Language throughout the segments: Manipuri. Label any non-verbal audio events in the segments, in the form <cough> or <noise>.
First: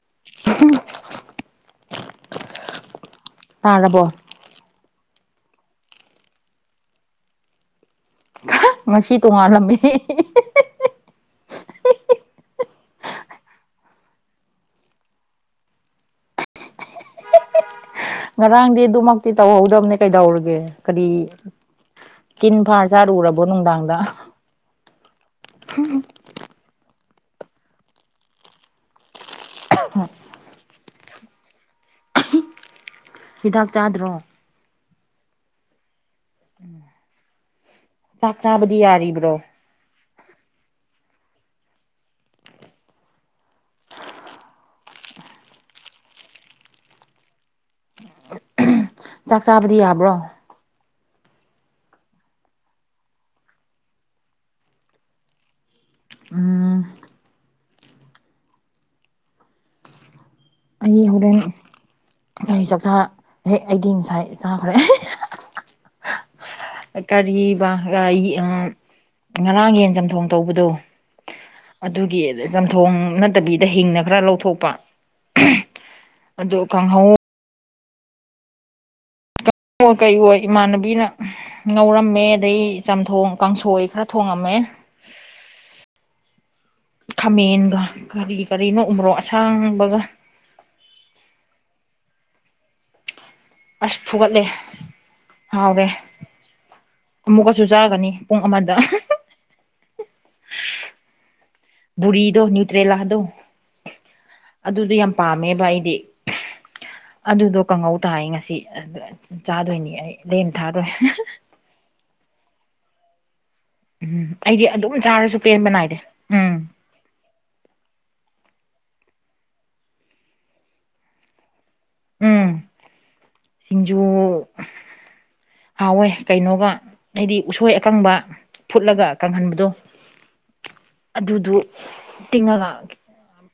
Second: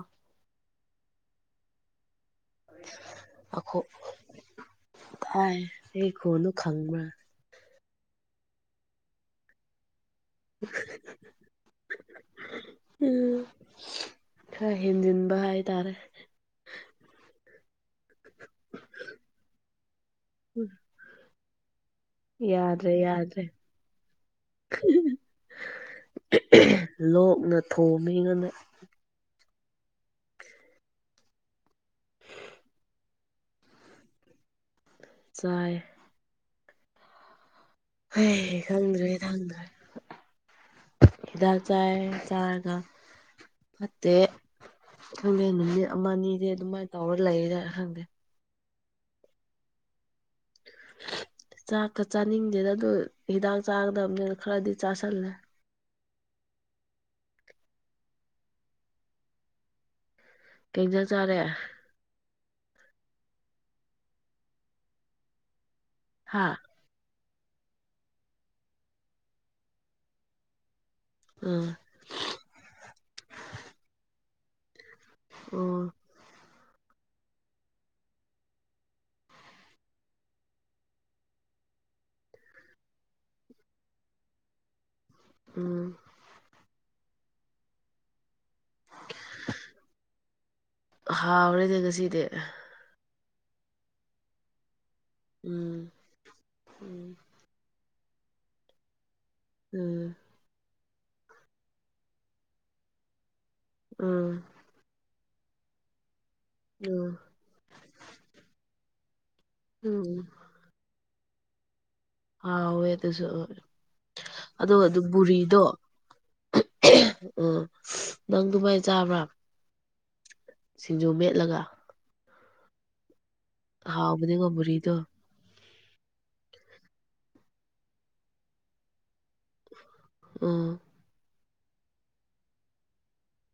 ꯑꯥ <unintelligible> ꯇꯥꯔꯕꯣ <unintelligible> ꯇꯥꯏ ꯑꯩ ꯈꯣꯟꯗꯨ ꯈꯪꯕ꯭ꯔꯥ ꯉꯁꯤ ꯇꯣꯡꯉꯥꯜꯂꯝꯃꯤ <inaudible> ꯎ ꯈꯔ ꯍꯦꯟꯖꯤꯟꯕ ꯍꯥꯏ ꯇꯥꯔꯦ ꯉꯔꯥꯡꯗꯤ ꯑꯗꯨꯃꯛꯇꯤ ꯇꯧꯍꯧꯗꯕꯅꯦ ꯀꯩꯗꯧꯔꯒꯦ ꯎꯝ ꯀꯔꯤ ꯇꯤꯟ ꯐꯥ ꯌꯥꯗ꯭ꯔꯦ ꯌꯥꯗ꯭ꯔꯦ ꯆꯥꯔꯨꯔꯕꯣ ꯅꯨꯡꯗꯥꯡꯗ ꯂꯣꯛꯅ ꯊꯨꯡꯉꯤꯒ <inaudible> ꯍꯤꯗꯥꯛ ꯆꯥꯗ꯭ꯔꯣ ꯆꯥꯏ <inaudible> ꯆꯥꯛ ꯍꯣꯏ ꯆꯥꯕꯗꯤ ꯈꯪꯗ꯭ꯔꯦ ꯌꯥꯔꯤꯕ꯭ꯔꯣ ꯈꯪꯗ꯭ꯔꯦ ꯍꯤꯗꯥꯛ ꯌꯥꯏ ꯆꯥꯔꯒ ꯐꯠꯇꯦ ꯈꯪꯉꯦ ꯅꯨꯃꯤꯠ ꯑꯃ ꯑꯅꯤꯗꯤ ꯑꯗꯨꯃꯥꯏꯅ ꯇꯧꯔ ꯂꯩꯗꯔ ꯈꯪꯗꯦ ꯆꯥꯛ ꯆꯥꯕꯗꯤ ꯌꯥꯕ꯭ꯔꯣ ꯆꯥꯛꯀ ꯆꯥꯅꯤꯡꯗꯦꯗ ꯑꯗꯨ ꯍꯤꯗꯥꯛ ꯆꯥꯒꯗꯕꯅꯤꯅ ꯈꯔꯗꯤ ꯆꯥꯥꯁꯜꯂꯦ ꯎꯝ ꯀꯩ ꯑꯩ ꯏꯟꯖꯥꯡ ꯆꯥꯔꯦ ꯍꯣꯔꯦꯟ ꯑꯩꯩ ꯆꯥꯛꯆꯥ ꯍꯦꯛ ꯑꯩꯗꯤ ꯉꯁꯥꯏ ꯆꯥꯈ꯭ꯔꯦ ꯍꯥꯥ <unintelligible> ꯉꯔꯥꯡ ꯌꯦꯟ ꯆꯝꯊꯣꯡ ꯇꯧꯕꯗꯣ ꯎꯝ ꯑꯗꯨꯒꯤ ꯆꯝꯊꯣꯡ ꯅꯠꯇꯕꯤꯗ ꯍꯤꯡꯅ ꯈꯔ ꯂꯧꯊꯣꯛꯄ ꯑꯗꯨ ꯀꯥꯡꯍꯧ ꯀꯩꯍꯣꯏ ꯏꯃꯥꯟꯅꯕꯤꯅ ꯉꯧꯔꯝꯃꯦ ꯑꯗꯩ ꯆꯝꯊꯣꯡ ꯀꯥꯡꯁꯣꯏ ꯈꯔ ꯊꯣꯡꯉꯝꯃꯦ ꯑꯝ ꯈꯥꯃꯦꯟꯒ ꯀꯔꯤ ꯀꯔꯤꯅꯣ ꯎꯃꯣꯔꯣꯛ ꯑꯁꯥꯡꯕꯒ ꯍꯥꯎꯔꯦꯅꯦ ꯉꯁꯤꯗꯤ ꯑꯁ ꯐꯨꯒꯠꯂꯦ ꯎꯝ ꯍꯥꯎꯔꯦ ꯎꯝ ꯑꯃꯨꯛꯀꯁꯨ ꯆꯥꯒꯅꯤ ꯄꯨꯡ ꯑꯃꯗ ꯎꯝ ꯕꯨꯔꯤꯗꯣ ꯅ꯭ꯌꯨꯇ꯭ꯔꯦꯂꯥꯗꯣ ꯎꯝ ꯑꯗꯨꯗꯣ ꯌꯥꯝ ꯄꯥꯝꯃꯦꯕ ꯑꯩꯗꯤ ꯎꯝ ꯑꯗꯨꯗꯣ ꯀꯥꯡꯍꯧ ꯇꯥꯏ ꯉꯁꯤ ꯆꯥꯗꯣꯏꯅꯤ ꯑꯩ ꯎꯝ ꯂꯦꯝ ꯊꯥꯔꯣꯏ ꯍꯥꯎꯑꯦ ꯑꯗꯨꯁꯨ ꯎꯝ ꯑꯩꯗꯤ ꯑꯗꯨꯝ ꯆꯥꯔꯁꯨ ꯄꯦꯟꯕ ꯅꯥꯏꯗꯦ ꯎꯝ ꯑꯣ ꯅꯪ ꯗꯨꯃꯥꯏ ꯆꯥꯕ꯭ꯔꯥ ꯁꯤꯡꯖꯨ ꯃꯦꯠꯂꯒ ꯎꯝ ꯁꯤꯡꯖꯨ ꯍꯥꯎꯕꯅꯤꯉꯣ ꯕꯨꯔꯤꯗꯣ ꯍꯥꯎꯋꯦ ꯀꯩꯅꯣꯒ ꯑꯩꯗꯤ ꯎꯁꯣꯏ ꯑꯀꯪꯕ ꯐꯨꯠꯂꯒ ꯀꯪꯍꯟꯕꯗꯣ ꯎꯝ ꯑꯗꯨꯗꯨ ꯇꯤꯡꯉꯒ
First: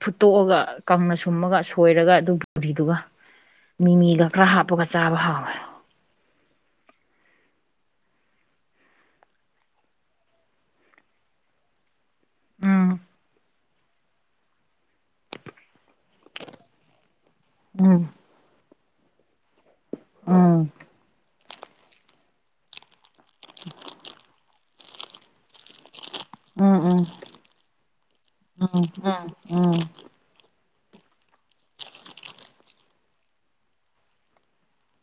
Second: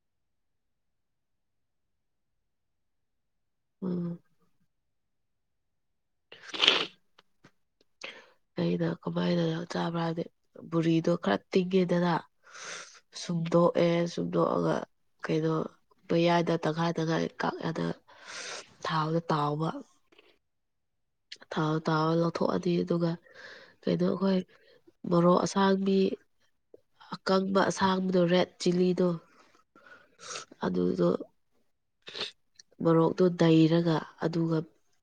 ꯐꯨꯠꯇꯣꯛꯑꯒ ꯀꯪꯅ ꯁꯨꯝꯃꯒ ꯁꯣꯏꯔꯒ ꯑꯗꯨ ꯄ꯫ꯕꯨꯔꯤꯗꯨꯒ ꯎꯝ ꯃꯤꯃꯤꯒ ꯈꯔ ꯍꯥꯞꯄꯒ ꯆꯥꯕ ꯍꯥꯎꯋꯦ <inaudible> ꯑꯩꯅ ꯀꯃꯥꯏꯅꯅꯣ ꯆꯥꯕ꯭ꯔ ꯍꯥꯏꯕꯗꯤ ꯕꯨꯨꯔꯤꯗꯣ ꯈꯔ ꯇꯤꯡꯉꯦꯗꯅ ꯎꯝ ꯁꯨꯝꯗꯣꯛꯑꯦ ꯁꯨꯝꯗꯣꯛꯑꯒ ꯀꯩꯅꯣ ꯃꯌꯥꯏꯗ ꯇꯪꯈꯥꯏ ꯇꯪꯈꯥꯏ ꯀꯛ ꯑꯗ ꯎꯝ ꯊꯥꯎꯗ ꯇꯥꯎꯕ ꯎꯝ ꯊꯥꯎ ꯇꯥꯎꯔ ꯂꯧꯊꯣꯛꯑꯅꯤ ꯑꯗꯨꯒ ꯀꯩꯅꯣ ꯑꯩꯈꯣꯏ ꯃꯣꯔꯣꯛ ꯑꯁꯥꯡꯕꯤ ꯎꯝ ꯎꯝ ꯑꯀꯪꯕ ꯑꯁꯥꯡꯕꯗꯣ ꯔꯦꯠ ꯎꯝ ꯆꯤꯂꯤꯗꯣ ꯎꯝ ꯑꯗꯨꯗꯣ ꯃꯣꯔꯣꯛꯇꯣ ꯅꯩꯔꯒ ꯑꯗꯨꯒ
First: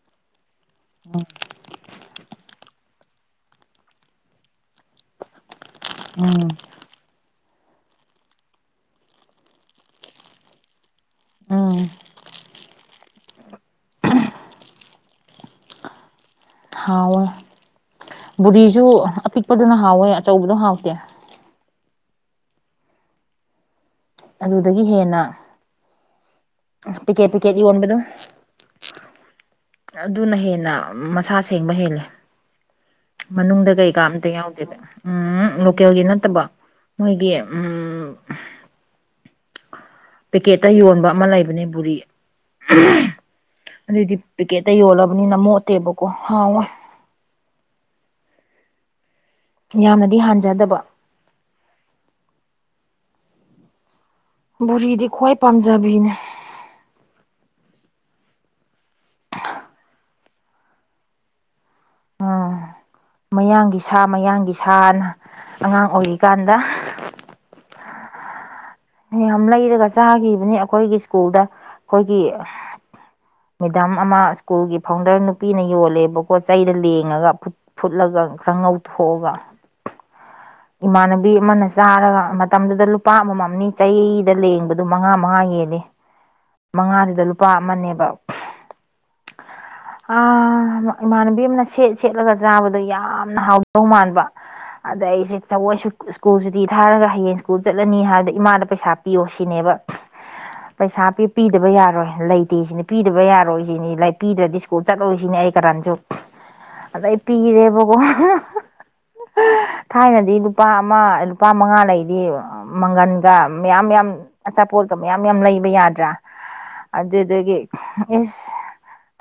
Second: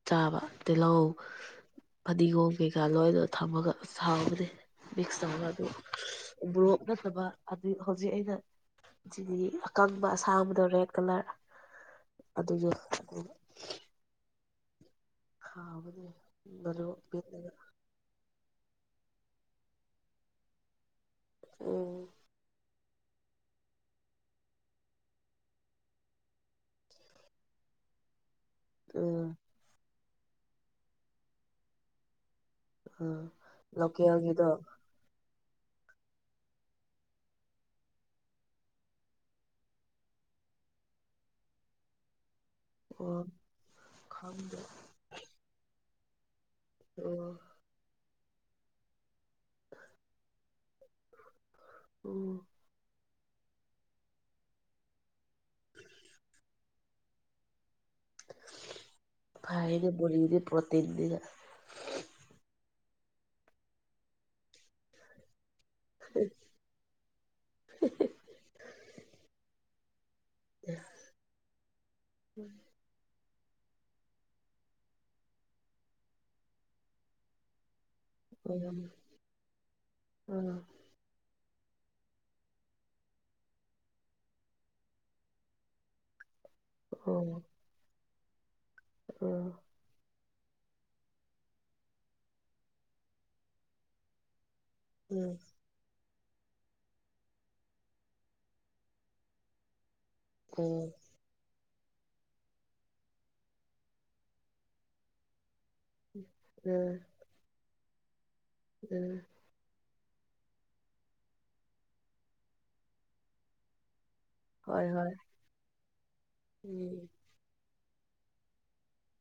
ꯆꯥꯕ ꯇꯤꯜꯍꯧ ꯐꯗꯤꯒꯣꯝ ꯀꯩꯀꯥ ꯂꯣꯏꯅ ꯊꯝꯃꯒ ꯑꯁ ꯍꯥꯎꯕꯅꯤ ꯃꯤꯛꯁ ꯇꯧꯔꯒ ꯑꯗꯨ ꯎꯝ ꯎꯃꯣꯔꯣꯛ ꯅꯠꯇꯕ ꯍꯧꯖꯤꯛ ꯑꯩꯅ ꯆꯤꯂꯤ ꯑꯀꯪꯕ ꯑꯁꯥꯡꯕꯗ ꯔꯦꯗ ꯀꯂꯔ ꯎꯝ ꯑꯗꯨꯁꯨ ꯍꯥꯞꯄꯒ ꯍꯥꯎꯕꯅꯦ ꯃꯣꯔꯣꯛ ꯍꯥꯎꯋꯦ ꯃꯦꯠꯂꯒ ꯕꯨꯔꯤꯁꯨ ꯑꯄꯤꯛꯄꯗꯨꯅ ꯍꯥꯎꯋꯦ ꯑꯆꯧꯕꯗꯣ ꯍꯥꯎꯇꯦ ꯎꯝ ꯑꯗꯨꯗꯒꯤ ꯍꯦꯟꯅ ꯄꯤꯛꯀꯦꯠ ꯄꯤꯛꯀꯦꯠ ꯌꯣꯟꯕꯗꯣ ꯎꯝ ꯑꯗꯨꯅ ꯍꯦꯟꯅ ꯃꯁꯥ ꯁꯦꯡꯕ ꯍꯦꯜꯂꯦ ꯎꯝ ꯃꯅꯨꯡꯗ ꯀꯩꯀꯥ ꯑꯝꯇ ꯂꯣꯀꯦꯜꯒꯤꯗꯣ ꯌꯥꯎꯗꯦꯕ ꯎꯝ ꯂꯣꯀꯦꯜꯒꯤ ꯅꯠꯇꯕ ꯃꯣꯏꯒꯤ ꯄꯦꯀꯦꯠꯇ ꯌꯣꯟꯕ ꯑꯃ ꯂꯩꯕꯅꯦ ꯕꯨꯔꯤ ꯑꯣ ꯑꯗꯨꯗꯤ ꯈꯪꯗꯦ ꯄꯦꯀꯦꯠꯇ ꯌꯣꯜꯂ ꯃꯤꯅ ꯃꯣꯠꯇꯦꯕꯀꯣ ꯍꯥꯎꯋꯦ ꯎꯝ ꯌꯥꯝꯅꯗꯤ ꯍꯥꯟꯖꯗꯕ ꯎꯝ ꯕꯨꯔꯤꯗꯤ ꯈ꯭ꯋꯥꯏ ꯄꯥꯝꯖꯕꯤꯅꯦ ꯐꯩꯅꯦ ꯕꯨꯔꯤꯗꯤ ꯄ꯭ꯔꯣꯇꯤꯟꯅꯤꯅ ꯎꯝ ꯃꯌꯥꯡꯒꯤ ꯁꯥ ꯃꯌꯥꯡꯒꯤ ꯁꯥꯅ ꯑꯉꯥꯡ ꯑꯣꯏꯔꯤꯀꯥꯟꯗ <inaudible> ꯌꯥꯝ ꯂꯩꯔꯒ ꯆꯥꯈꯤꯕꯅꯤ ꯑꯩꯈꯣꯏꯒꯤ ꯁ꯭ꯀꯨꯜꯗ ꯑꯩꯈꯣꯏꯒꯤ ꯃꯦꯗꯥꯝ ꯑꯃ ꯁ꯭ꯀꯨꯜꯒꯤ ꯐꯥꯎꯟꯗꯔ ꯅꯨꯄꯤꯅ ꯌꯣꯜꯂꯦꯕꯀꯣ ꯆꯩꯗ ꯂꯦꯡꯉꯒ ꯐꯨꯠ ꯐꯨꯠꯂꯒ ꯈꯔ ꯎꯝ ꯉꯧꯊꯣꯛꯑꯒ ꯎꯝ ꯏꯃꯥꯟꯅꯕꯤ ꯑꯃꯅ ꯆꯥꯔꯒ ꯃꯇꯝꯗꯨꯗ ꯂꯨꯄꯥ ꯑꯃꯃꯝꯅꯤ ꯆꯩꯗ ꯂꯦꯡꯕꯗꯨ ꯃꯉꯥ ꯃꯉꯥ ꯍꯦꯟꯂꯦ ꯃꯉꯥꯗꯨꯗ ꯂꯨꯄꯥ ꯑꯃꯅꯦꯕ ꯑꯝ ꯑ ꯏꯃꯥꯟꯅꯕꯤ ꯑꯃꯅ ꯁꯦꯠ ꯁꯦꯠꯂꯒ ꯆꯥꯕꯗꯨ ꯌꯥꯝꯅ ꯍꯥꯎ ꯗꯧ ꯃꯥꯟꯕ ꯑꯗ ꯑꯩꯁꯦ ꯊꯕꯣꯏ ꯁꯨ ꯁ꯭ꯀꯨꯜꯁꯨꯇꯤ ꯊꯥꯔꯒ ꯍꯌꯦꯡ ꯁ꯭ꯀꯨꯜ ꯆꯠꯂꯅꯤ ꯍꯥꯏꯕꯗ ꯏꯃꯥꯗ ꯄꯩꯁꯥ ꯄꯤꯌꯣ ꯁꯤꯅꯦꯕ ꯎꯝ ꯎꯝ ꯄꯩꯁꯥ ꯄꯤ ꯄꯤꯗꯕ ꯌꯥꯔꯣꯏ ꯂꯩꯇꯦ ꯁꯤꯅꯤ ꯄꯤꯗꯕ ꯌꯥꯔꯣꯏ ꯁꯤꯅꯤ ꯂꯥꯏꯛ ꯄꯤꯗ꯭ꯔꯗꯤ ꯁ꯭ꯀꯨꯜ ꯆꯠꯂꯣꯏꯁꯤꯅꯤ ꯑꯩ ꯀꯥꯔꯟꯁꯨ ꯎꯝ ꯑ ꯄꯤꯔꯦꯕꯀꯣ ꯎꯝ ꯊꯥꯏꯅꯗꯤ ꯂꯨꯄꯥ ꯑꯃ ꯂꯨꯄꯥ ꯃꯉꯥ ꯂꯩꯗꯤ ꯃꯪꯒꯟꯒ ꯃꯌꯥꯝ ꯌꯥꯝ ꯍꯣꯏ ꯑꯆꯥꯄꯣꯠꯀ ꯍꯣꯏ ꯃꯌꯥꯝ ꯌꯥꯝ ꯂꯩꯕ ꯌꯥꯗ꯭ꯔꯥ ꯎꯝ ꯑꯗꯨꯗꯒꯤ ꯏꯁ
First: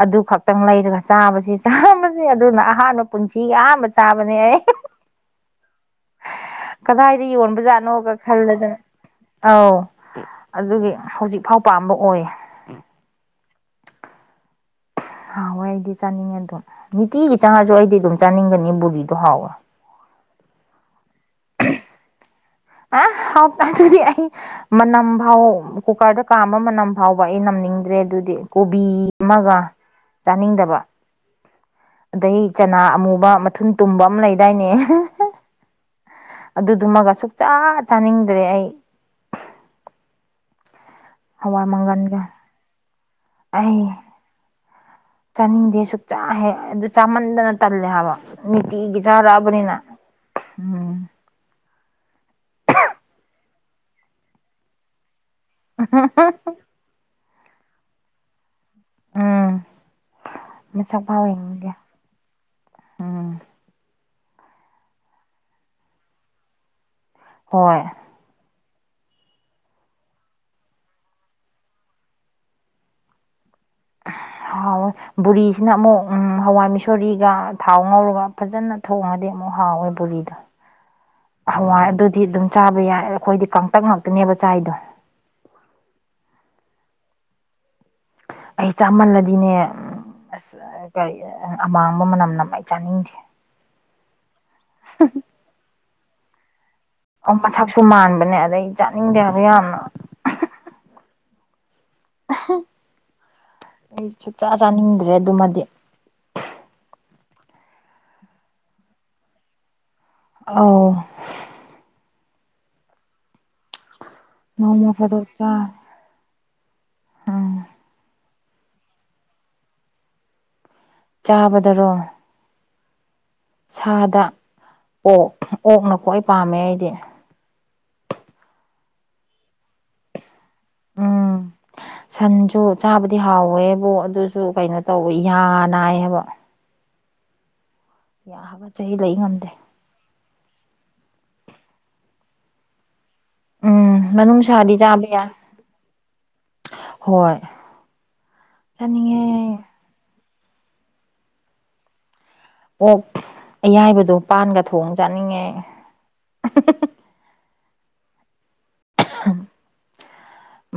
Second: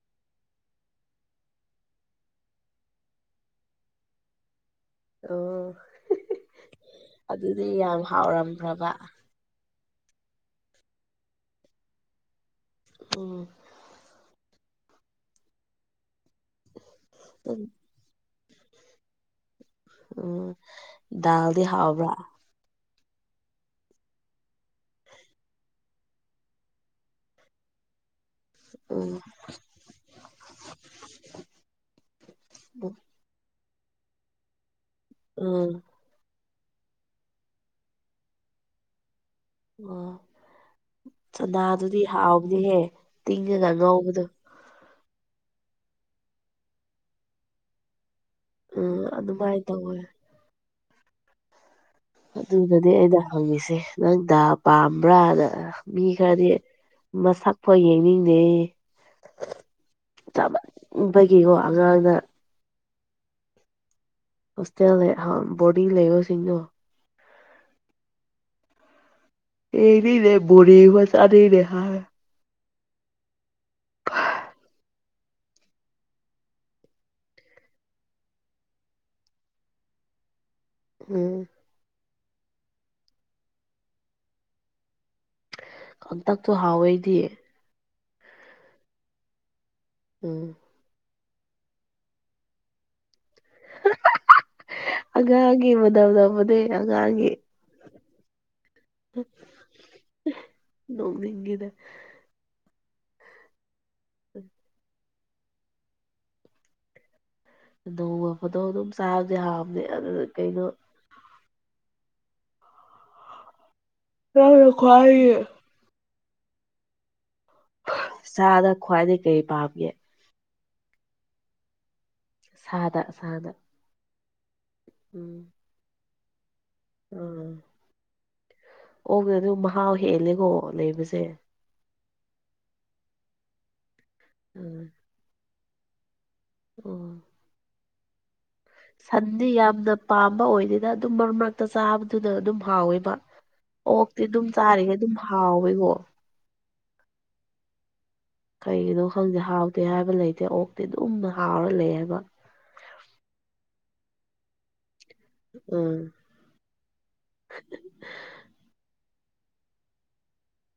ꯑꯗꯨ ꯈꯛꯇꯪ ꯂꯩꯔꯒ ꯆꯥꯕꯁꯤ ꯆꯥꯕꯁꯤ ꯑꯗꯨꯅ ꯑꯍꯥꯟꯕ ꯄꯨꯟꯁꯤꯒꯤ ꯑꯍꯥꯟꯕ ꯆꯥꯕꯅꯦ ꯑꯩ ꯑꯣ ꯀꯗꯥꯏꯗ ꯑꯗꯨꯗꯤ ꯌꯥꯝ ꯌꯣꯟꯕꯖꯥꯠꯅꯣꯒ ꯈꯜꯂꯗꯅ ꯍꯥꯎꯔꯝꯈ꯭ꯔꯕ ꯑꯧ ꯑꯗꯨꯒꯤ ꯍꯧꯖꯤꯛꯐꯥꯎ ꯄꯥꯝꯕ ꯑꯣꯏꯌꯦ ꯎꯝ ꯍꯥꯎꯋꯦ ꯑꯩꯗꯤ ꯆꯥꯅꯤꯡꯉꯦ ꯑꯗꯨꯝ ꯅꯤꯇꯤꯒꯤ ꯆꯥꯉꯥꯁꯨ ꯑꯩꯗꯤ ꯑꯗꯨꯝ ꯆꯥꯅꯤꯡꯒꯅꯤ ꯕꯨꯕꯤꯗꯣ ꯍꯥꯎꯋꯦ ꯎꯝ ꯗꯜꯗꯤ ꯍꯥꯎꯕ꯭ꯔꯥ ꯑ ꯍꯥꯎ ꯑꯗꯨꯗꯤ ꯑ ꯃꯅꯝ ꯐꯥꯎ ꯀꯨꯀꯔꯗ ꯀꯥꯝꯕ ꯃꯅꯝ ꯐꯥꯎꯕ ꯑꯩ ꯅꯝꯅꯤꯡꯗ꯭ꯔꯦ ꯑꯗꯨꯗꯤ ꯗꯤ ꯀꯣꯕꯤ ꯎꯝ ꯑꯃꯒ ꯆꯥꯅꯤꯡꯗꯕ ꯑꯗꯩ ꯆꯅꯥ ꯑꯃꯨꯕ ꯃꯊꯨꯟ ꯇꯨꯝꯕ ꯑꯃ ꯂꯩꯗꯥꯏꯅꯦ ꯎꯝ ꯑꯗꯨꯗꯨꯃꯒ ꯁꯨꯛꯆꯥ ꯆꯥꯅꯤꯡꯗ꯭ꯔꯦ ꯑꯩ ꯑꯣ ꯍꯋꯥꯏ ꯆꯅꯥꯗꯨꯗꯤ ꯃꯪꯒꯟꯒ ꯍꯥꯎꯅꯤꯍꯦ ꯇꯤꯡꯉꯒ ꯑꯩ ꯉꯧꯕꯗꯣ ꯆꯥꯅꯤꯡꯗꯦ ꯁꯨꯛꯆꯥ ꯍꯦꯛ ꯑꯗꯨ ꯆꯥꯃꯟꯗꯅ ꯇꯜꯂꯦ ꯍꯥꯏꯕ ꯅꯤꯇꯤꯒꯤ ꯎꯝ ꯑꯗꯨꯃꯥꯏꯅ ꯆꯥꯔꯛꯑꯕꯅꯤꯅ ꯇꯧꯋꯦ ꯎꯝ ꯑꯗꯨꯗꯗꯤ ꯑꯩꯅ ꯍꯪꯉꯤꯁꯤ ꯅꯣꯏꯗ ꯄꯥꯝꯕ꯭ꯔꯥꯅ ꯑ ꯃꯤ ꯈꯔꯗꯤ ꯃꯁꯛꯐꯥꯎ ꯌꯦꯡꯅꯤꯡꯗꯦ ꯎꯝ ꯃꯁꯛ ꯐꯥꯎ ꯆꯥꯃꯕꯒꯤꯀꯣ ꯌꯦꯡꯅꯤꯡꯗꯦ ꯑꯉꯥꯡꯅ ꯎꯝ ꯍꫭꯁꯇꯦꯜ ꯂꯩ ꯑꯍꯥꯥ ꯕꯣꯔꯗꯤ ꯂꯩꯕꯥ ꯁꯤꯡꯗꫭ ꯍꯣꯏ ꯑꯦꯔꯤꯅꯦ ꯕꯣꯔꯤ ꯃꯆꯥ ꯗꯨꯏꯅꯦ ꯍꯥꯏ ꯍꯥꯎꯑꯦ ꯕꯣꯔꯤꯁꯤꯅ ꯑꯃꯨꯛ ꯍꯋꯥꯏ ꯃꯤꯁꯣꯔꯤꯒ ꯊꯥꯎ ꯉꯧꯔꯒ ꯐꯖꯅ ꯊꯣꯡꯉꯗꯤ ꯑꯃꯨꯛ ꯍꯥꯎꯋꯦ ꯕꯣꯔꯤꯗꯣ ꯎꯝ ꯑꯋꯥꯏ ꯑꯗꯨꯗꯤ ꯑꯗꯨꯝ ꯆꯥꯕ ꯌꯥꯏ ꯑꯩꯈꯣꯏꯗꯤ ꯀꯥꯡꯇꯛ ꯉꯥꯛꯇꯅꯦꯕ ꯆꯥꯏꯗꯣ ꯀꯪꯇꯛꯇꯣ ꯍꯥꯎꯋꯦꯗꯤ ꯑꯩ ꯆꯥꯃꯜꯂꯗꯤꯅꯦ ꯎꯝ ꯑꯁ ꯀꯔꯤ ꯑꯃꯥꯡꯕ ꯃꯅꯝ ꯅꯥꯝ ꯑꯩ ꯆꯥꯅꯤꯡꯗꯦ <unintelligible> ꯑ ꯃꯁꯛꯁꯨ ꯃꯥꯟꯕꯅꯦ ꯑꯗꯩ ꯆꯥꯅꯤꯡꯗꯦ ꯍꯥꯏꯕ ꯌꯥꯝꯅ ꯅꯣꯛꯅꯤꯡꯉꯤꯗ ꯑꯩ ꯁꯨꯛꯆꯥ ꯆꯥꯅꯤꯡꯗ꯭ꯔꯦ ꯑꯗꯨꯃꯗꯤ ꯑꯗꯨꯒ ꯐꯣꯇꯣ ꯑꯗꯨꯝ ꯆꯥꯕꯗꯤ ꯍꯥꯎꯕꯅꯦ ꯑꯗꯨ ꯑꯧ ꯅꯣꯡꯃ ꯐꯥꯗꯣꯛ <unintelligible> ꯎꯝ ꯆꯗ ꯈ꯭ꯋꯥꯏꯗꯩꯩ ꯀꯩ ꯄꯥꯝꯒꯦ ꯆꯥꯕꯗꯔꯣ ꯁꯥꯗ ꯁꯥꯥꯗ ꯁꯥꯗ ꯑꯣꯛ ꯑꯣꯛꯅ ꯈ꯭ꯋꯥꯏ ꯄꯥꯝꯃꯦ ꯑꯩꯗꯤ ꯑꯥ ꯑꯣꯛꯅꯥ ꯑꯗꯨ ꯃꯍꯥꯎ ꯍꯦꯜꯂꯦꯀꯣ ꯂꯩꯕꯁꯦ ꯎꯝ ꯁꯟꯁꯨ ꯆꯥꯕꯗꯤ ꯍꯥꯎꯋꯦꯕ ꯑꯗꯨꯁꯨ ꯀꯩꯅꯣ ꯎꯝ ꯇꯧꯋ ꯌꯥꯅꯥꯏ ꯍꯥꯏꯕ ꯎꯝ <inaudible> ꯁꯟꯗꯤ ꯉꯝꯗꯦ ꯌꯥꯝꯅ ꯄꯥꯝꯕ ꯑꯣꯏꯗꯦꯗ ꯑꯗꯨꯝ ꯃꯔꯛ ꯃꯔꯅꯥꯛꯇ ꯆꯥꯕꯗꯨꯅ ꯑꯗꯨꯝ ꯍꯥꯎꯋꯦꯕ ꯎꯝ ꯑꯣꯛꯇꯤ ꯑꯗꯨꯝ ꯃꯅꯨꯡꯁꯥꯗꯤ ꯆꯥꯔꯤꯈꯩ ꯆꯥꯕ ꯑꯗꯨꯝ ꯌꯥꯏ ꯍꯥꯎꯋꯦꯀꯣ ꯍꯣꯏ ꯀꯩꯒꯤꯅꯣ ꯆꯥꯅꯤꯡꯉꯦ ꯈꯪꯗꯦ ꯍꯥꯎꯗꯦ ꯍꯥꯏꯕ ꯂꯩꯇꯦ ꯑꯣꯛꯇꯤ ꯑꯗꯨꯝ ꯍꯥꯎꯔ ꯂꯩ ꯍꯥꯏꯕ ꯑꯣꯛ ꯑꯌꯥꯏꯕꯗꯣ ꯄꯥꯟꯒ ꯊꯣꯡ ꯆꯥꯅꯤꯡꯉꯦ ꯎꯝ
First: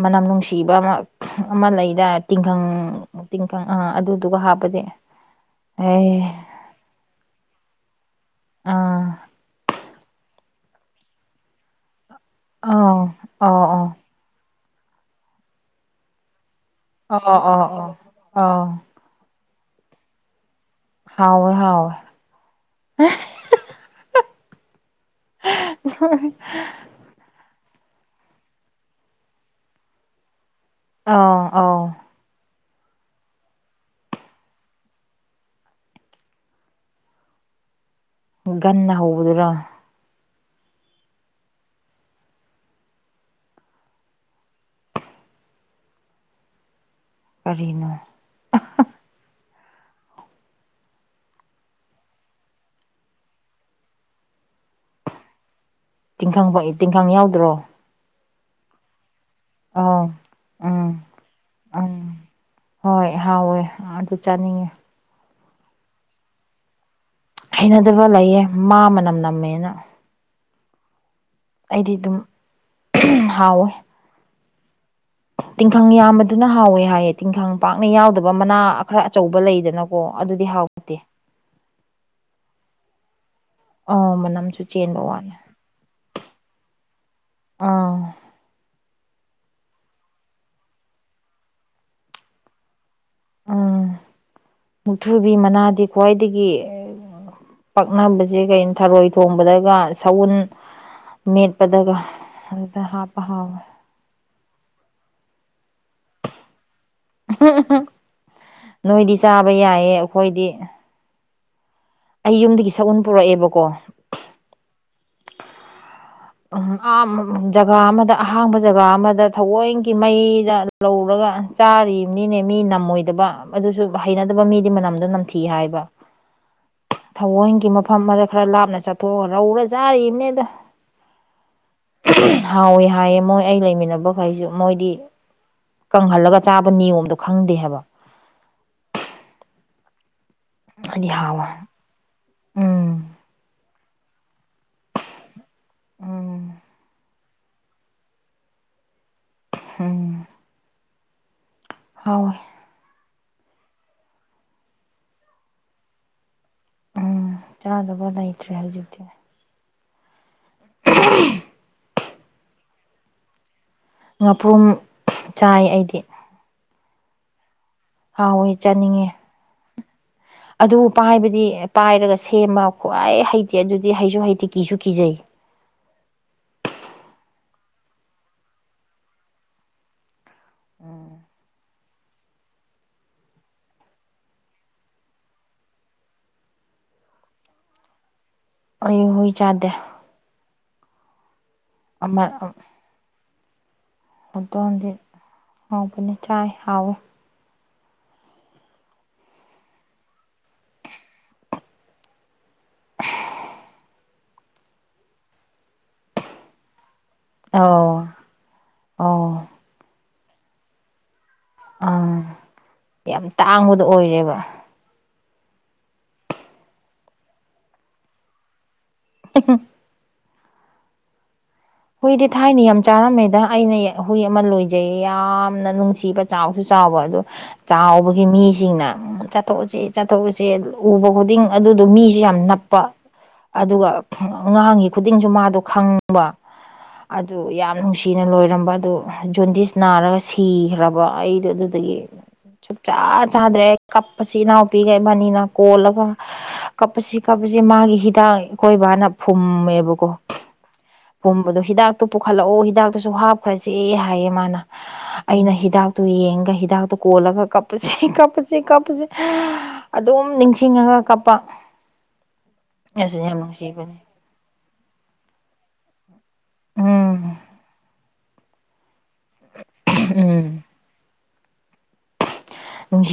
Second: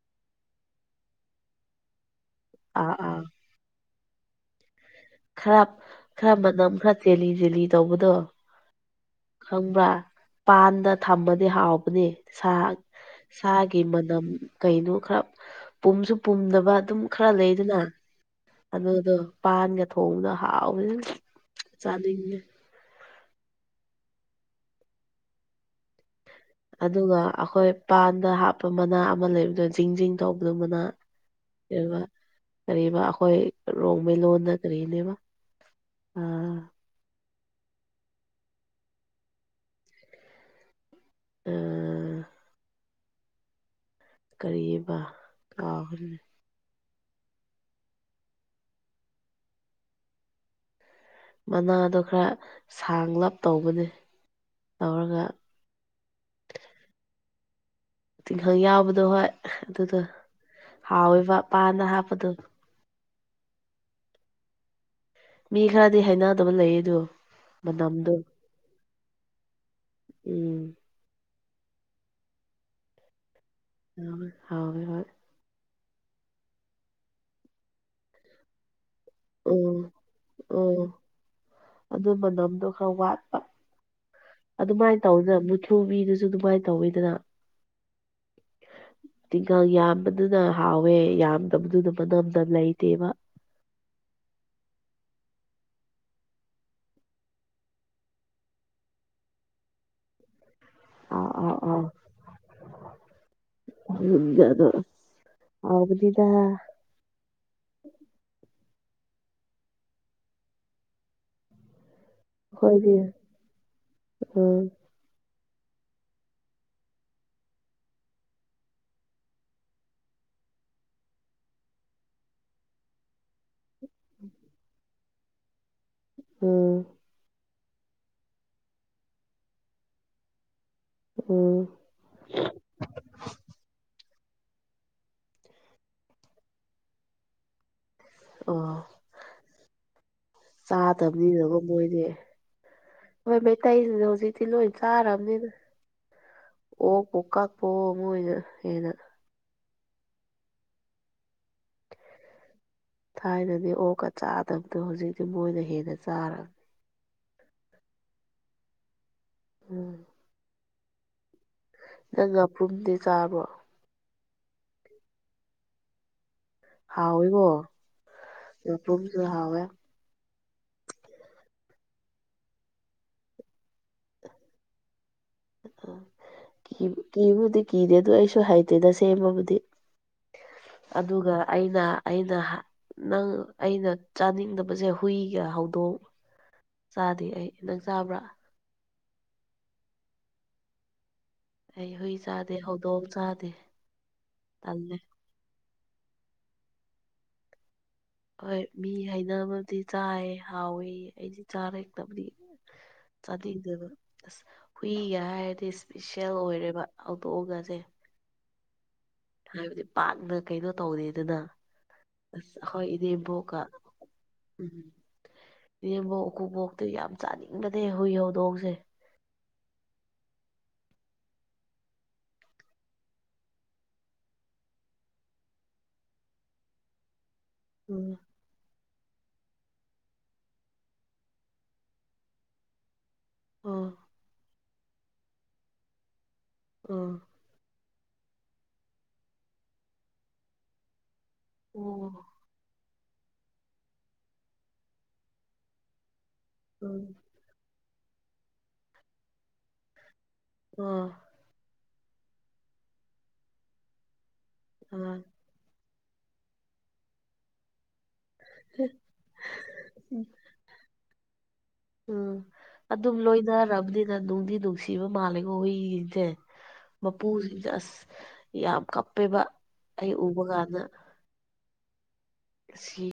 ꯃꯅꯝ ꯅꯨꯡꯁꯤꯕ ꯑꯃ ꯑꯃ ꯂꯩꯗꯥꯏ ꯇꯤꯡꯈꯪ ꯑꯥ ꯑꯥ ꯃꯄꯥꯟ ꯑ ꯑꯗꯨꯗꯨꯒ ꯍꯥꯞꯄꯗꯤ ꯈꯔ ꯑꯦ ꯈꯔ ꯃꯅꯝ ꯈꯔ ꯆꯦꯜꯂꯤ ꯆꯦꯜꯂꯤ ꯇꯧꯕꯗꯣ ꯑꯥ ꯈꯪꯕ꯭ꯔꯥ ꯄꯥꯟꯗ ꯊꯃꯗꯤ ꯍꯥꯎꯕꯅꯦ ꯁꯥ ꯑꯥꯎ ꯑꯥꯎ ꯁꯥꯒꯤ ꯑꯥꯎ ꯃꯅꯝ ꯀꯩꯅꯣ ꯈꯔ ꯄꯨꯝꯁꯨ ꯄꯨꯝꯗꯅꯕ ꯑꯗꯨꯝ ꯑꯥ ꯈꯔ ꯑꯥ ꯂꯩꯗꯅ ꯑꯥ ꯑꯥꯎ ꯑꯗꯨꯗꯣ ꯄꯥꯟꯒ ꯊꯣꯡꯕꯗ ꯍꯥꯎꯕꯅꯤ ꯍꯥꯎꯋꯦ ꯍꯥꯎꯋꯦ ꯆꯥꯅꯤꯡꯉꯦ <unintelligible> ꯑꯗꯨꯒ ꯑꯩꯈꯣꯏ ꯄꯥꯟꯗ ꯍꯥꯞꯄ ꯃꯅꯥ ꯑꯃ ꯂꯩꯕꯗꯣ ꯖꯤꯡ ꯖꯤꯡ ꯇꯧꯕꯗ ꯃꯅꯥ ꯑꯥ ꯑꯥꯎ ꯀꯩꯕꯥ ꯀꯔꯤꯕ ꯑꯩꯈꯣꯏ ꯔꯣꯡꯃꯩꯂꯣꯟꯗ ꯀꯔꯤꯅꯦꯕ ꯒꯟꯅ ꯍꯧꯕꯗꯨꯔꯣ ꯑ ꯀꯔꯤꯑꯕ ꯀꯥꯎꯈ꯭ꯔꯦꯅꯤ ꯀꯔꯤꯅꯣ ꯃꯅꯥꯗꯣ ꯈꯔ ꯁꯥꯡꯂꯞ ꯇꯧꯕꯅꯦ ꯇꯧꯔꯒ ꯇꯤꯡꯈꯪ ꯐ ꯇꯤꯡꯈꯪ ꯌꯥꯎꯗ꯭ꯔꯣ ꯇꯤꯡꯈꯪ ꯌꯥꯎꯕꯗꯣ ꯍꯣꯏ ꯑꯗꯨꯗꯣ ꯑꯥꯎ ꯎꯝ ꯍꯥꯎꯋꯦꯕ ꯄꯥꯟꯗ ꯎꯝ ꯍꯥꯞꯄꯗꯣ ꯍꯣꯏ ꯍꯥꯎꯋꯦ ꯑꯗꯨ ꯆꯥꯅꯤꯡꯉꯦ ꯃꯤ ꯈꯔꯗꯤ ꯍꯥꯏꯅꯗꯕ ꯂꯩꯌꯦ ꯑꯗꯨ ꯍꯩꯅꯗꯕ ꯂꯩꯌꯦ ꯃꯥ ꯃꯅꯝ ꯅꯝꯃꯦꯅ ꯎꯝ ꯑꯩꯗꯤ ꯑꯗꯨꯝ ꯍꯥꯎꯋꯦ ꯍꯥꯎꯋꯦ ꯍꯣꯏ ꯇꯤꯡꯈꯪ ꯌꯥꯝꯕꯗꯨꯅ ꯍꯥꯎꯋꯦ ꯍꯥꯏꯌꯦ ꯇꯤꯡꯈꯪ ꯄꯥꯛꯅ ꯌꯥꯎꯗꯕ ꯃꯅꯥ ꯈꯔ ꯑꯆꯧꯕ ꯎꯝ ꯂꯩꯗꯅꯀꯣ ꯑꯗꯨꯗꯤ ꯎꯝ ꯍꯥꯎꯗꯦ ꯑꯗꯨ ꯃꯅꯝꯗꯣ ꯈꯔ ꯋꯥꯠꯄ ꯑꯥ ꯃꯅꯝꯁꯨ ꯑꯗꯨꯃꯥꯏꯅ ꯆꯦꯟꯕ ꯋꯥꯅꯤ ꯇꯧꯗꯅ ꯃꯨꯊ꯭ꯔꯨꯕꯤꯗꯨꯁꯨ ꯑꯗꯨꯃꯥꯏꯅ ꯇꯧꯋꯤꯗꯅ ꯑꯥ ꯇꯤꯡꯈꯪ ꯌꯥꯝꯕꯗꯨꯅ ꯍꯥꯎꯋꯦ ꯌꯥꯝꯗꯕꯗꯨꯅ ꯃꯅꯝꯗ ꯂꯩꯇꯦꯕ ꯎꯝ ꯃꯨꯛꯊ꯭ꯔꯨꯕꯤ ꯃꯅꯥꯗꯤ ꯈ꯭ꯋꯥꯏꯗꯒꯤ ꯄꯛꯅꯕꯁꯦ ꯀꯩꯅꯣ ꯊꯔꯣꯏ ꯊꯣꯡꯕꯗꯒ ꯁꯎꯟ ꯑꯥ ꯑꯥ ꯃꯦꯠꯄꯗꯒ ꯑꯗꯨꯗ ꯍꯥꯞꯄ ꯍꯥꯎꯋꯦ ꯑꯗꯨ ꯍꯥꯎꯕꯅꯤꯗ ꯅꯣꯏꯗꯤ ꯆꯥꯕ ꯌꯥꯏꯌꯦ ꯑꯩꯈꯣꯏꯗꯤ ꯑꯩ ꯌꯨꯝꯗꯒꯤ ꯑꯩꯈꯣꯏꯗꯤ ꯁꯛꯎꯟ ꯄꯨꯔꯛꯑꯦꯕꯀꯣ ꯎꯝ ꯎꯝ ꯑ ꯖꯒꯥ ꯑꯃꯗ ꯑꯍꯥꯡꯕ ꯖꯒꯥ ꯑꯃꯗ ꯊꯑꯣꯏꯒꯤ ꯃꯩꯗ ꯂꯧꯔꯒ ꯆꯥꯔꯤꯕꯅꯤꯅꯦ ꯃꯤ ꯅꯝꯃꯣꯏꯗꯕ ꯑꯗꯨꯁꯨ ꯍꯩꯅꯗꯕ ꯃꯤꯗꯤ ꯃꯅꯝꯗꯣ ꯅꯝꯊꯤ ꯍꯥꯏꯕ ꯎꯝ ꯊꯑꯣꯏꯒꯤ ꯃꯐꯝ ꯑꯃꯗ ꯈꯔ ꯂꯥꯞꯅ ꯆꯠꯊꯣꯛꯑꯒ ꯔꯧꯔ ꯆꯥꯔꯤꯅꯦꯗ ꯎꯝ ꯍꯥꯎꯋꯦ ꯍꯥꯏꯌꯦ ꯃꯣꯏ ꯑꯩ ꯂꯩꯃꯤꯟꯅꯕꯈꯩꯁꯨ ꯃꯣꯏꯗꯤ ꯀꯪꯍꯜꯂꯒ ꯆꯥꯕ ꯅꯤꯌꯣꯝꯗꯣ ꯈꯪꯗꯦ ꯍꯥꯏꯕ ꯑ ꯍꯥꯏꯗꯤ ꯍꯥꯎꯋꯦ ꯆꯥꯗꯕꯅꯤꯅꯀꯣ ꯃꯣꯏꯗꯤ ꯎꯝ ꯍꯣꯏ ꯃꯩꯇꯩꯁꯤꯡꯁꯦ ꯍꯧꯖꯤꯛꯇꯤ ꯂꯣꯏ ꯆꯥꯔꯕꯅꯤꯗ ꯎꯝ ꯑꯣꯛ ꯑꯣꯛꯀꯥꯛꯄꯣ ꯃꯣꯏꯅ ꯍꯦꯟꯅ ꯎꯝ ꯍꯥꯎꯋꯦ ꯊꯥꯏꯅꯗꯤ ꯑꯣꯛꯀ ꯆꯥꯗꯕꯗꯣ ꯍꯧꯖꯤꯛꯇꯤ ꯃꯣꯏꯅ ꯍꯦꯟꯅ ꯆꯥꯔꯕꯅꯤ ꯎꯝ ꯆꯥꯗꯕ ꯂꯩꯇ꯭ꯔꯦ ꯍꯧꯖꯤꯛꯇꯤ ꯎꯝ <inaudible> ꯅꯪ ꯉꯥꯄ꯭ꯔꯨꯝꯗꯤ ꯆꯥꯕ꯭ꯔꯣ ꯉꯥꯄ꯭ꯔꯨꯝ ꯆꯥꯏ ꯑꯩꯗꯤ ꯍꯥꯎꯋꯤꯀꯣ ꯍꯥꯎꯋꯦ ꯆꯥꯅꯤꯡꯉꯦ ꯉꯥꯄ꯭ꯔꯨꯝꯁꯨ ꯍꯥꯎꯋꯦ ꯑꯗꯨ ꯄꯥꯏꯕꯗꯤ ꯄꯥꯏꯔꯒ ꯁꯦꯝꯃ ꯈ꯭ꯋꯥꯏ ꯍꯩꯇꯦ ꯑꯗꯨꯗꯤ ꯍꯩꯁꯨ ꯍꯩꯇꯦ ꯀꯤꯁꯨ ꯀꯤꯖꯩ ꯎꯝ ꯀꯤ ꯀꯤꯕꯨꯗꯤ ꯀꯤꯗꯦ ꯑꯗꯨ ꯑꯩꯁꯨ ꯍꯩꯇꯦꯗ ꯁꯦꯝꯕꯕꯨꯗꯤ ꯑꯗꯨꯒ ꯑꯩ ꯅ ꯑꯩꯅ ꯅꯪ ꯑꯩꯅ ꯆꯥꯅꯤꯡꯗꯕꯁꯦ ꯍꯨꯏꯒ ꯍꯧꯗꯣꯡ ꯆꯥꯗꯦ ꯑꯩ ꯅꯪ ꯆꯥꯕ꯭ꯔꯥ ꯑꯩ ꯍꯨꯏ ꯆꯥꯗꯦ ꯑꯩ ꯍꯨꯏ ꯑꯃ ꯆꯥꯗꯦ ꯍꯧꯗꯣꯡ ꯆꯥꯗꯦ ꯍꯧꯗꯣꯡꯗꯤ ꯇꯜꯂꯦ ꯍꯥꯎꯕꯅꯤ ꯆꯥꯏ ꯍꯥꯎꯋꯦ ꯍꯣꯏ ꯃꯤ ꯍꯩꯅꯕꯗꯤ ꯆꯥꯏ ꯍꯥꯎꯋꯦꯌꯦ ꯑꯩꯗꯤ ꯆꯥꯔ <unintelligible> ꯆꯥꯅꯤꯡꯗꯦꯕ ꯑꯁ ꯍꯨꯏꯒ ꯍꯥꯏꯔꯗꯤ ꯏꯁꯄꯤꯁꯦꯜ ꯑꯣꯏꯔꯦꯕ ꯍꯧꯗꯣꯛꯑꯒꯁꯦ ꯑꯣ ꯑꯣ ꯍꯥꯏꯕꯗꯤ ꯄꯥꯛꯅ ꯀꯩꯅꯣ ꯇꯧꯗꯦꯗꯅ ꯑꯥ ꯑꯁ ꯑꯈꯣꯏ ꯌꯥꯝ ꯏꯅꯦꯝꯕꯣꯛꯀ ꯇꯥꯡꯕꯗꯣ ꯑꯣꯏꯔꯦꯕ ꯎꯝ ꯏꯅꯦꯝꯕꯣꯛ ꯎꯀꯨꯕꯣꯛꯇꯤ ꯌꯥꯝ ꯆꯥꯅꯤꯡꯕꯅꯦ ꯍꯨꯏ ꯍꯧꯗꯣꯡꯁꯦ <inaudible> ꯍꯨꯏꯗꯤ ꯊꯥꯏꯅ ꯌꯥꯝ ꯆꯥꯔꯝꯃꯦꯗ ꯑꯩꯅ ꯍꯨꯏ ꯑꯃ ꯂꯣꯏꯖꯩ ꯌꯥꯝꯅ ꯅꯨꯡꯁꯤꯕ ꯆꯥꯎꯁꯨ ꯆꯥꯎꯕ ꯑꯗꯣ ꯎꯝ ꯆꯥꯎꯕꯒꯤ ꯃꯤꯁꯤꯡꯅ ꯆꯠ ꯆꯥꯊꯣꯛꯑꯁꯤ ꯆꯥꯊꯣꯛꯑꯁꯦ ꯎꯕ ꯈꯨꯗꯤꯡ ꯑꯗꯨꯗꯣ ꯃꯤꯁꯨ ꯌꯥꯝ ꯅꯞꯄ ꯑꯗꯨꯒ ꯎꯝ ꯉꯥꯡꯉꯤ ꯈꯨꯗꯤꯡꯁꯨ ꯃꯥꯗꯣ ꯈꯪꯕ ꯎꯝ ꯑꯗꯨ ꯌꯥꯝ ꯅꯨꯡꯁꯤꯅ ꯂꯣꯏꯔꯝꯕ ꯑꯗꯨ ꯖꯣꯟꯗꯤꯁ ꯅꯥꯔꯒ ꯁꯤꯈ꯭ꯔꯕ ꯑꯩ ꯑꯗꯨꯗꯒꯤ ꯁꯨꯡꯆꯥ ꯆꯥꯗ꯭ꯔꯦ ꯀꯞꯄꯁꯤ ꯏꯅꯥꯎꯄꯤꯒ ꯏꯕꯥꯅꯤꯅ ꯀꯣꯜꯂꯒ ꯀꯞꯄꯁꯤ ꯎꯝ ꯀꯛꯄꯁꯦ ꯃꯥꯒꯤ ꯍꯤꯗꯥꯛ ꯑꯈꯣꯏꯕꯅ ꯐꯨꯝꯃꯦꯕꯀꯣ ꯑꯥ ꯐꯨꯝꯕꯗꯣ ꯍꯤꯗꯥꯛꯇꯨ ꯄꯨꯈꯠꯂꯛꯑꯣ ꯍꯤꯗꯥꯛꯇꯨꯁꯨ ꯍꯥꯞꯈ꯭ꯔꯁꯦ ꯍꯥꯏꯌꯦ ꯃꯥꯅ ꯑꯥ ꯑꯩꯅ ꯍꯤꯗꯥꯛ ꯗꯨ ꯌꯦꯡꯉꯒ ꯍꯤꯗꯥꯛꯇꯨ ꯀꯣꯜꯂꯒ ꯀꯞꯄꯁꯤ ꯀꯞ ꯀꯞꯄꯁꯦ ꯀꯞꯄꯁꯦ ꯑꯗꯨꯝ ꯅꯤꯡꯁꯤꯡꯉꯒ ꯀꯞꯄ ꯎꯝ ꯑꯗꯨꯝ ꯑꯁ ꯌꯥꯝ ꯅꯨꯡꯁꯤꯕꯅꯦ ꯂꯣꯏꯅꯔꯕꯅꯤ ꯅ ꯅꯨꯡꯗꯤ ꯅꯨꯡꯁꯤꯕ ꯃꯥꯜꯂꯦꯀꯣ ꯍꯨꯏꯁꯤꯡꯁꯦ ꯎꯝ ꯃꯄꯨꯁꯤꯡꯁꯦ ꯑꯁ ꯌꯥꯝ ꯀꯞꯄꯦꯕ ꯑꯩ ꯎꯕ ꯎꯝ ꯀꯥꯟꯗ ꯅꯨꯡꯁꯤ ꯉꯁꯤ